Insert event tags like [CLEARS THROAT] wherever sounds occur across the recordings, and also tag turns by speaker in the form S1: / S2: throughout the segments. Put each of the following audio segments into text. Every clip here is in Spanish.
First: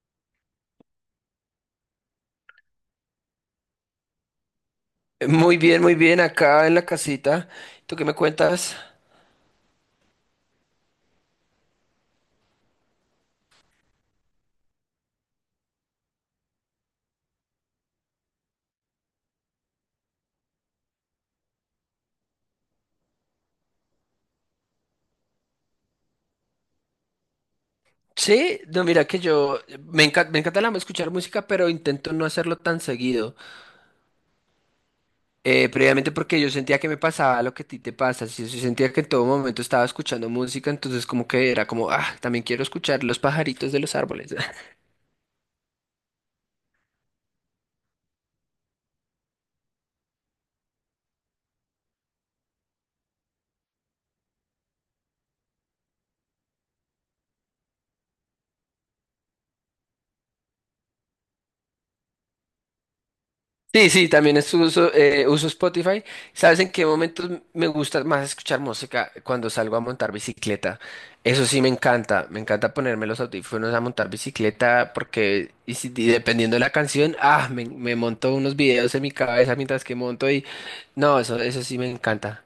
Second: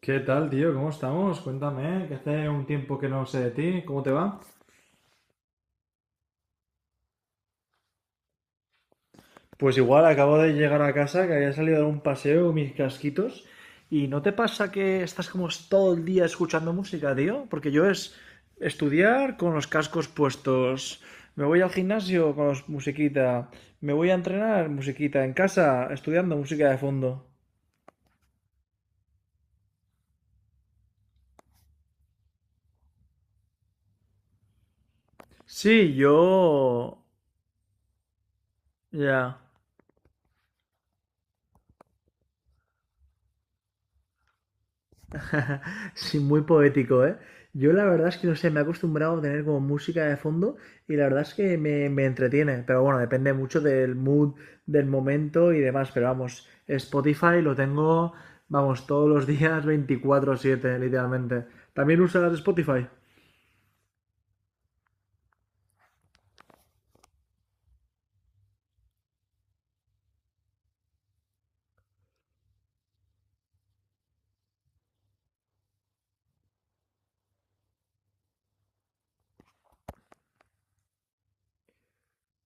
S1: ¿Qué tal, tío? ¿Cómo estamos? Cuéntame, que hace un tiempo que no sé de ti, ¿cómo te va?
S2: Muy bien, acá en la casita. ¿Tú qué me cuentas?
S1: Pues igual acabo de llegar a casa, que había salido a dar un paseo con mis casquitos. ¿Y no te pasa que estás como todo el día escuchando música, tío? Porque yo es estudiar con los cascos puestos. Me voy al gimnasio con musiquita. Me voy a entrenar, musiquita. En casa, estudiando música de fondo.
S2: Sí, no, mira que yo me encanta escuchar música, pero intento no hacerlo tan seguido.
S1: Sí,
S2: Previamente porque yo sentía que me
S1: yo...
S2: pasaba lo que a ti te pasa. Sí, sí, sentía que en todo
S1: Ya.
S2: momento estaba escuchando música, entonces como que era como, también quiero escuchar los pajaritos de los árboles.
S1: [LAUGHS] Sí, muy poético, ¿eh? Yo la verdad es que no sé, me he acostumbrado a tener como música de fondo y la verdad es que me entretiene, pero bueno, depende mucho del mood, del momento y demás, pero vamos, Spotify lo tengo, vamos, todos los [LAUGHS] días 24/7 literalmente. ¿También usas Spotify?
S2: Sí, sí, también uso Spotify. ¿Sabes en qué momentos me gusta más escuchar música? Cuando salgo a montar bicicleta. Eso sí me encanta. Me encanta ponerme los audífonos a montar bicicleta porque y si- y dependiendo de la canción, me monto unos videos en mi cabeza mientras que monto y no, eso sí me encanta.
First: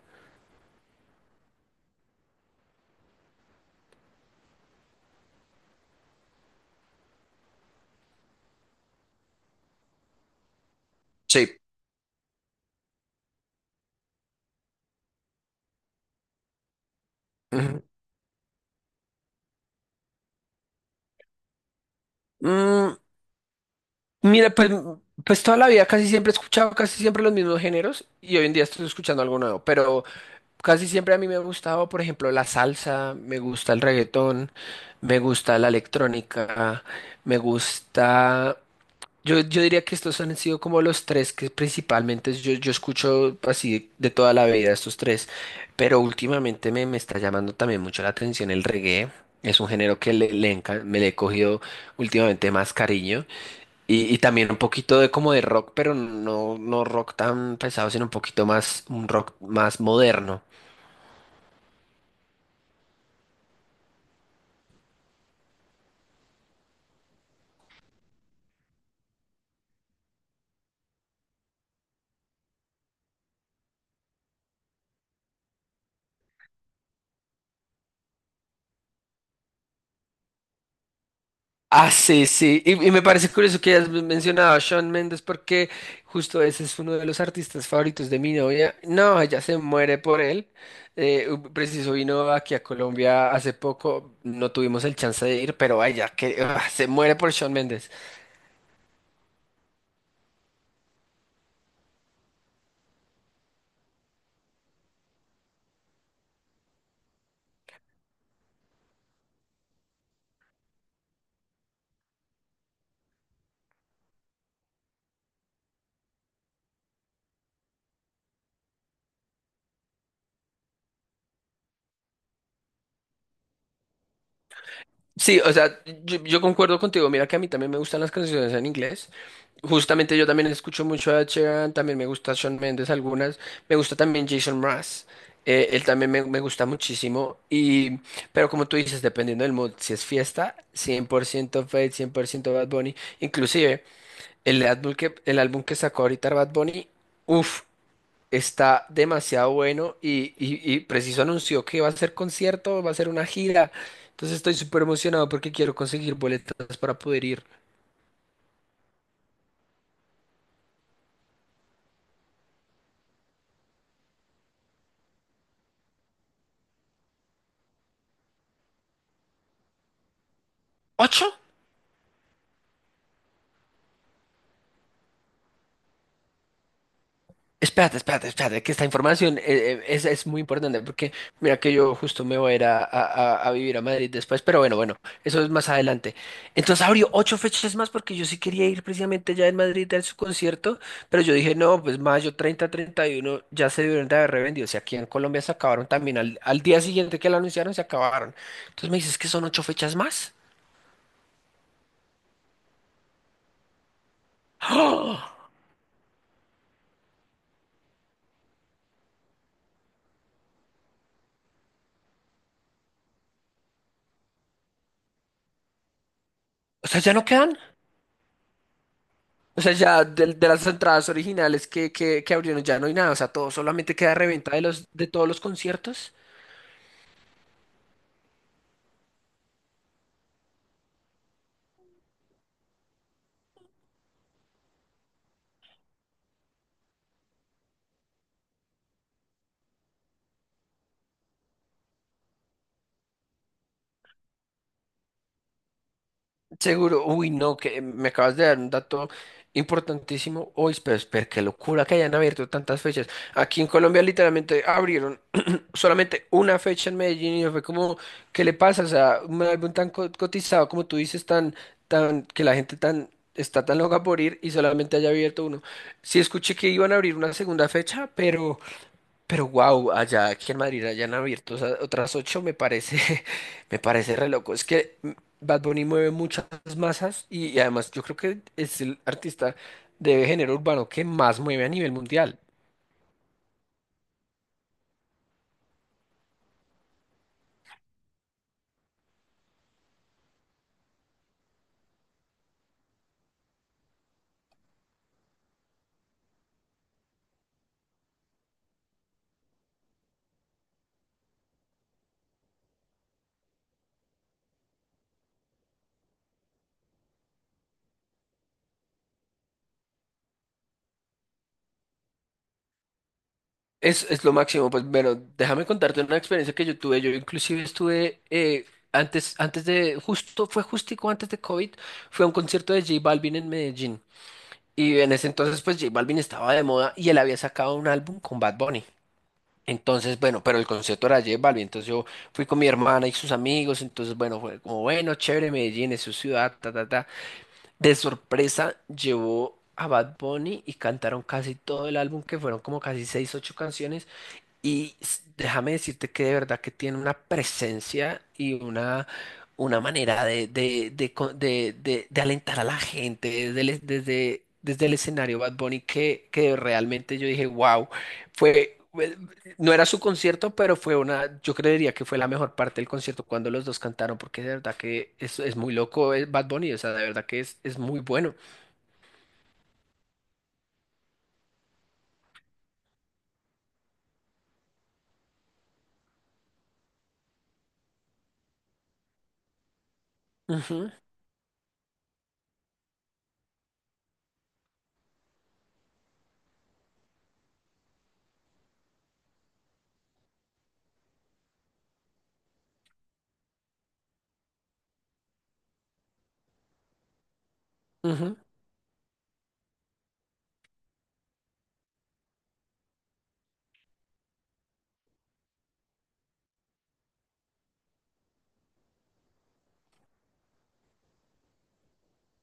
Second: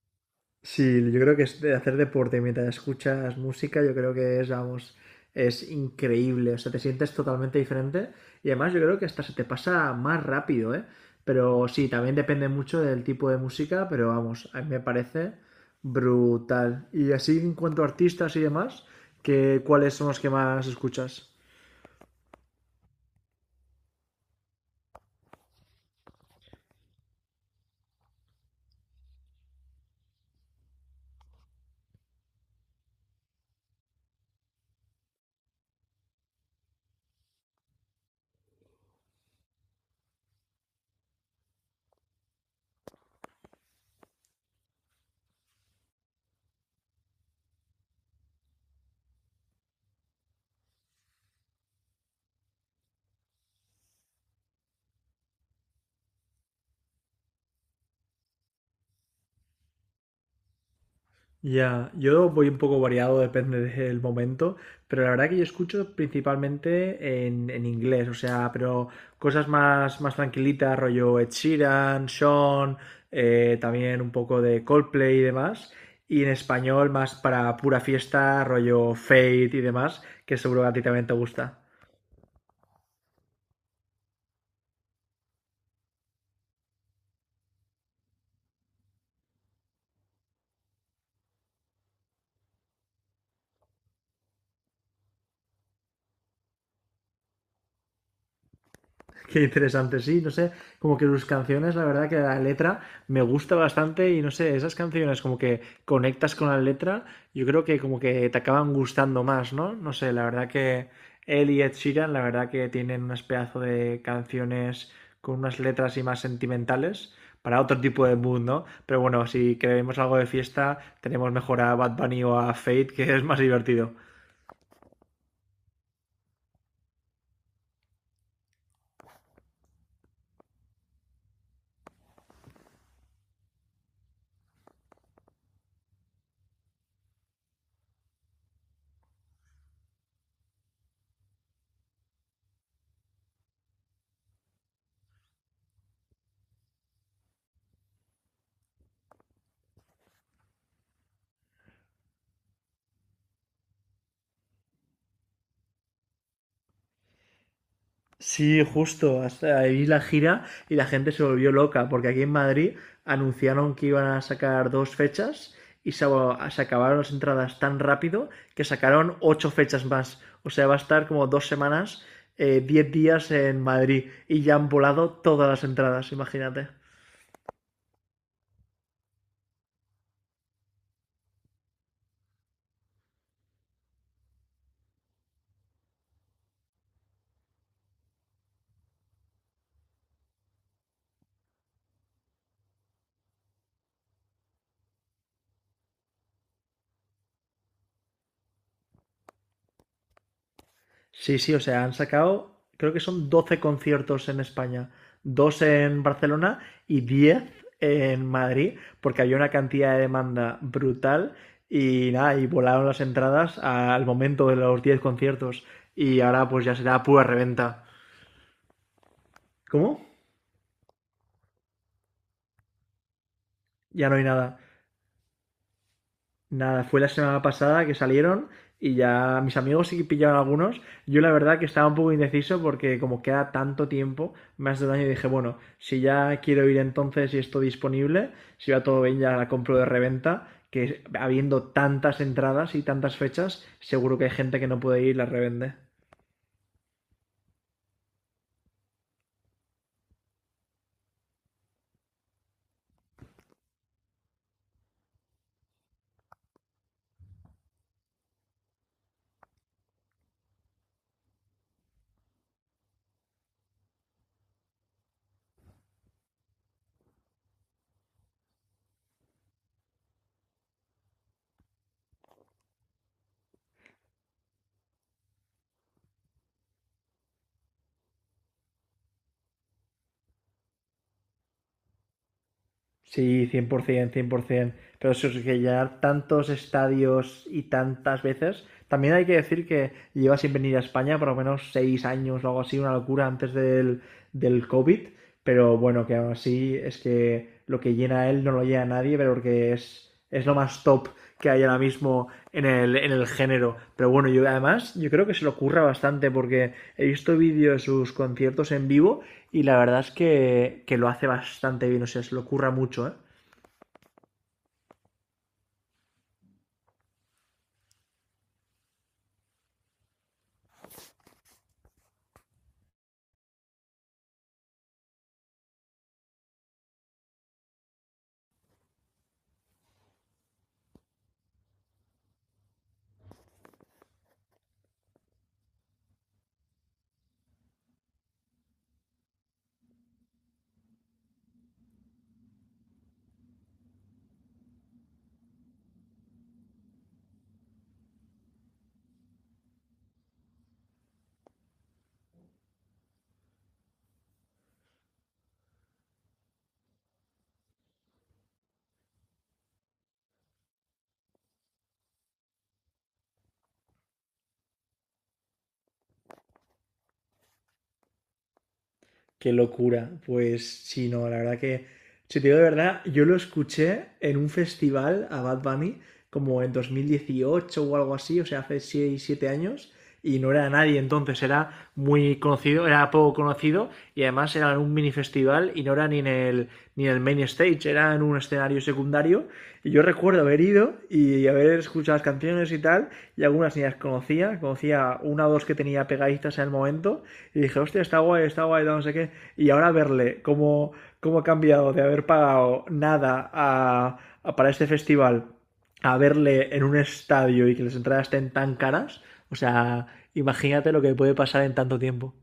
S1: Sí, yo creo que es de hacer deporte mientras escuchas música, yo creo que es, vamos, es increíble. O sea, te sientes totalmente diferente y además yo creo que hasta se te pasa más rápido, ¿eh?
S2: Sí.
S1: Pero sí, también depende mucho del tipo de música, pero vamos, a mí me parece brutal. Y así en
S2: Ujú.
S1: cuanto a artistas y demás, ¿qué ¿cuáles son los que más escuchas?
S2: Mm, Mira, pues, toda la vida casi siempre he escuchado casi siempre los mismos géneros y hoy en día estoy escuchando algo nuevo, pero casi siempre a mí me ha gustado, por ejemplo, la salsa, me gusta el reggaetón, me gusta la electrónica, me gusta... Yo diría que estos han sido como los tres que principalmente yo escucho así de toda la vida estos tres, pero últimamente me está llamando también mucho la atención el reggae, es un género que me le he cogido últimamente más cariño. Y también un poquito de como de rock, pero no, no rock tan pesado, sino un poquito más, un rock más moderno.
S1: Ya, yo voy un poco variado, depende del momento, pero la verdad que yo escucho principalmente en inglés, o sea, pero cosas más, más tranquilitas, rollo Ed Sheeran, Sean, también un poco de Coldplay y demás, y en español más para pura fiesta, rollo Fate y demás, que seguro que a ti también te gusta.
S2: Ah, sí, sí. Y me parece curioso que hayas mencionado a Shawn Mendes porque justo ese es uno de los artistas favoritos de mi novia. No, ella se muere por él. Preciso vino aquí a Colombia hace poco. No tuvimos el chance de ir, pero ella que, se muere por Shawn Mendes.
S1: [LAUGHS] Qué interesante, sí, no sé, como que sus canciones, la verdad que la letra me gusta bastante y no sé, esas canciones como que conectas con la letra, yo creo que como que te acaban gustando más, ¿no? No sé, la verdad que él y Ed Sheeran, la verdad que tienen unas pedazo de canciones con unas letras y más sentimentales para otro tipo de mood, ¿no? Pero bueno, si queremos algo de fiesta, tenemos mejor a Bad Bunny o a Fate, que es más divertido.
S2: Sí, o sea, yo concuerdo contigo. Mira que a mí también me gustan las canciones en inglés. Justamente yo también escucho mucho a Ed Sheeran, también me gusta Shawn Mendes algunas. Me gusta también Jason Mraz. Él también me gusta muchísimo. Pero como tú dices, dependiendo del mood, si es fiesta, 100% Fate, 100% Bad Bunny. Inclusive, el álbum que sacó ahorita Bad Bunny, uff, está demasiado bueno y preciso anunció que va a ser concierto, va a ser una gira. Entonces estoy súper emocionado porque quiero conseguir boletas para poder ir.
S1: Sí, justo, hasta ahí la gira y la gente se volvió loca, porque aquí en Madrid anunciaron que iban a sacar dos fechas y se acabaron las entradas tan rápido que sacaron 8 fechas más. O sea, va a estar
S2: ¿Ocho?
S1: como dos semanas, 10 días en Madrid y ya han volado todas las entradas, imagínate.
S2: Espérate, espérate, espérate, que esta información es muy importante porque mira que yo justo me voy a ir a vivir a Madrid después, pero bueno, bueno, eso es más adelante. Entonces abrió 8 fechas más porque yo sí quería ir precisamente ya en Madrid a su concierto, pero yo dije, no, pues mayo 30, 31 ya se dieron de haber revendido, o sea, aquí en Colombia se acabaron también, al día siguiente que lo anunciaron se acabaron. Entonces me dices que son 8 fechas más,
S1: Sí, sí, o sea, han sacado, creo que son 12 conciertos en España, dos en Barcelona y 10 en Madrid, porque había una cantidad de demanda brutal y nada, y volaron las entradas al momento de los 10 conciertos y ahora pues ya
S2: o sea,
S1: será
S2: ya
S1: pura
S2: no quedan.
S1: reventa.
S2: O sea,
S1: ¿Cómo?
S2: ya de las entradas originales que abrieron ya no hay nada. O sea, todo solamente
S1: Ya
S2: queda
S1: no hay
S2: reventa
S1: nada.
S2: de todos los conciertos.
S1: Nada, fue la semana pasada que salieron y ya mis amigos sí que pillaron algunos. Yo la verdad que estaba un poco indeciso porque como queda tanto tiempo, más de un año, dije, bueno, si ya quiero ir entonces y esto disponible, si va todo bien ya la compro de reventa, que habiendo tantas entradas y tantas fechas, seguro que hay gente que no puede ir y la revende.
S2: Seguro. Uy, no, que me acabas de dar un dato importantísimo. Uy, pero qué locura que hayan abierto tantas fechas. Aquí en Colombia literalmente abrieron [CLEARS THROAT] solamente una fecha en Medellín y no fue como, ¿qué le pasa? O sea, un álbum tan cotizado como tú dices, tan, que la gente tan está tan loca por ir y solamente haya abierto uno. Sí escuché que iban a abrir una segunda fecha, pero... Pero wow, allá aquí en Madrid hayan abierto otras 8 me parece, [LAUGHS] me parece re loco. Es que Bad Bunny mueve muchas masas y además yo creo que es el artista de género urbano que más mueve a nivel mundial.
S1: Sí, cien, por ciento, cien por 100%. Pero eso es que llenar tantos estadios y tantas veces. También hay que decir que lleva sin venir a España por lo menos 6 años o algo así, una locura antes del COVID. Pero bueno, que aún así es que lo que llena él no lo llena nadie, pero porque es lo más top que hay ahora mismo en el género. Pero bueno, yo además, yo creo que se lo curra bastante porque he visto vídeos de sus conciertos en vivo y la verdad es que lo hace bastante bien, o sea, se lo curra mucho, ¿eh?
S2: Es lo máximo, pues bueno, déjame contarte una experiencia que yo tuve. Yo inclusive estuve justo, fue justico antes de COVID, fue a un concierto de J Balvin en Medellín. Y en ese entonces pues J Balvin estaba de moda y él había sacado un álbum con Bad Bunny. Entonces, bueno, pero el concierto era de J Balvin, entonces yo fui con mi hermana y sus amigos, entonces, bueno, fue como, bueno, chévere, Medellín es su ciudad, ta, ta, ta. De sorpresa llevó a Bad Bunny y cantaron casi todo el álbum, que fueron como casi 6, 8 canciones, y déjame decirte que de verdad que tiene una presencia y una manera de, co- de alentar a la gente desde el escenario Bad Bunny que realmente yo dije, wow, fue, fue- no era su concierto, pero fue yo creería que fue la mejor parte del concierto cuando los dos cantaron, porque de verdad que es muy loco Bad Bunny, o sea, de verdad que es muy bueno.
S1: Qué locura. Pues sí, no, la verdad que, si te digo de verdad, yo lo escuché en un festival a Bad Bunny como en 2018 o algo así, o sea, hace 6 7 años, y no era
S2: Ujú,
S1: nadie entonces, era muy conocido, era poco conocido, y además era en un mini festival y no era ni en el, ni en el main stage, era en un escenario secundario. Y yo recuerdo haber ido y haber escuchado las canciones y tal, y algunas ni las conocía, conocía una o dos que tenía pegaditas en el momento, y dije, hostia,
S2: ujú.
S1: está guay, no sé qué. Y ahora verle cómo, cómo ha cambiado de haber pagado nada para este festival a verle en un estadio y que las entradas estén tan caras. O sea, imagínate lo que puede pasar en tanto tiempo.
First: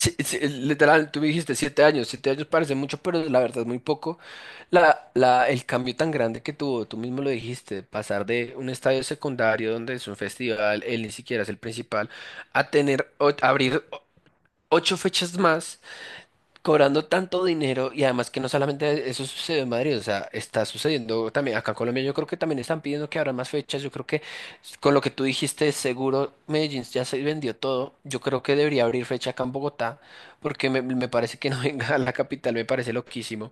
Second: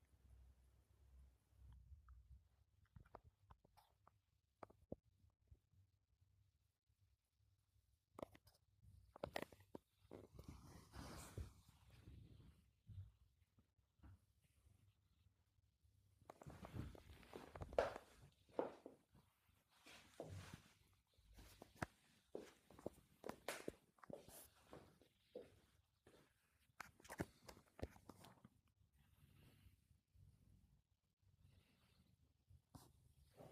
S2: Sí, sí, literal, tú dijiste 7 años, 7 años parece mucho, pero la verdad es muy poco. El cambio tan grande que tuvo, tú mismo lo dijiste, pasar de un estadio secundario donde es un festival, él ni siquiera es el principal, a tener, abrir 8 fechas más cobrando tanto dinero y además que no solamente eso sucedió en Madrid, o sea, está sucediendo también acá en Colombia, yo creo que también están pidiendo que abran más fechas, yo creo que con lo que tú dijiste, seguro Medellín ya se vendió todo, yo creo que debería abrir fecha acá en Bogotá, porque me parece que no [LAUGHS] venga a la capital, me parece loquísimo.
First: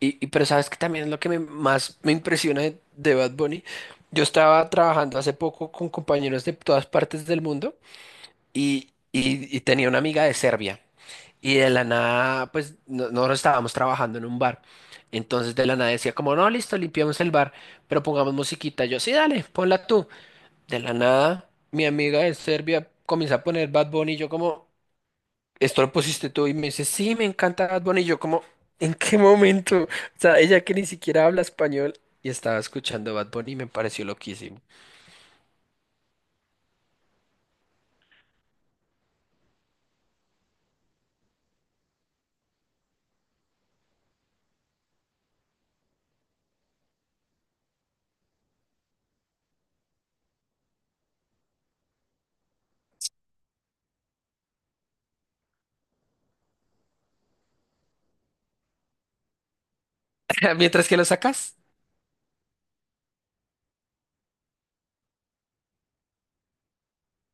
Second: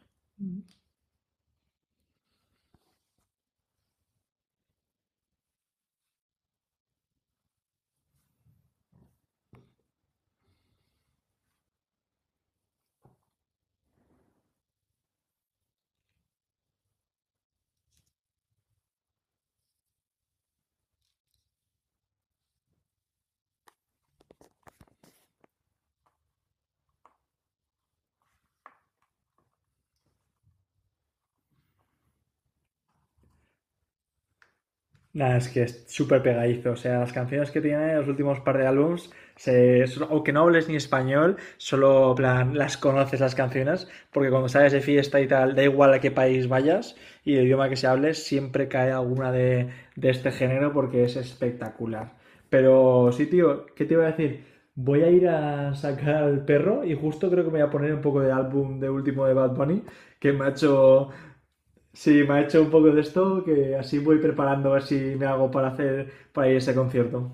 S2: Y pero sabes que también es lo que más me impresiona de Bad Bunny, yo estaba trabajando hace poco con compañeros de todas partes del mundo y tenía una amiga de Serbia. Y de la nada, pues nosotros estábamos trabajando en un bar. Entonces de la nada decía como, no, listo, limpiamos el bar, pero pongamos musiquita. Yo, sí, dale, ponla tú. De la nada, mi amiga de Serbia comienza a poner Bad Bunny y yo como, ¿esto lo pusiste tú? Y me dice, sí, me encanta Bad Bunny. Y yo como, ¿en qué momento? O sea, ella que ni siquiera habla español y estaba escuchando Bad Bunny y me pareció loquísimo.
S1: Nada, es que es súper pegadizo. O sea, las canciones que tiene, los últimos par de álbums, aunque no hables ni español, solo plan, las conoces las canciones, porque cuando sales de fiesta y tal, da igual a qué país vayas y el idioma que se hable, siempre cae alguna de este género porque es espectacular. Pero sí, tío, ¿qué te iba a decir? Voy a ir a sacar al perro y justo creo que me voy a poner un poco de álbum de último de Bad Bunny, que me ha
S2: [LAUGHS] Mientras que lo
S1: hecho
S2: sacas.
S1: Sí, me ha hecho un poco de esto, que así voy preparando a ver si me hago para hacer para ir a ese concierto.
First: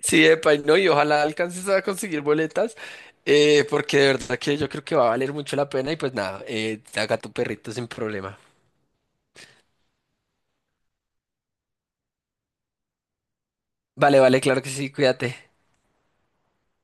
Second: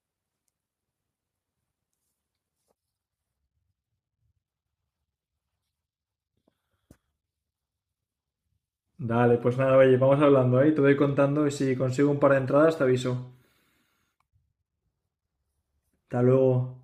S2: Sí, epa, y no, y ojalá alcances a conseguir boletas, porque de verdad que yo creo que va a valer mucho la pena y pues nada, haga tu perrito sin problema.
S1: Dale, pues nada, oye, vamos hablando, ¿eh? Te voy contando y si consigo un par de entradas te aviso.
S2: Vale, vale, claro que sí, cuídate.
S1: Hasta luego.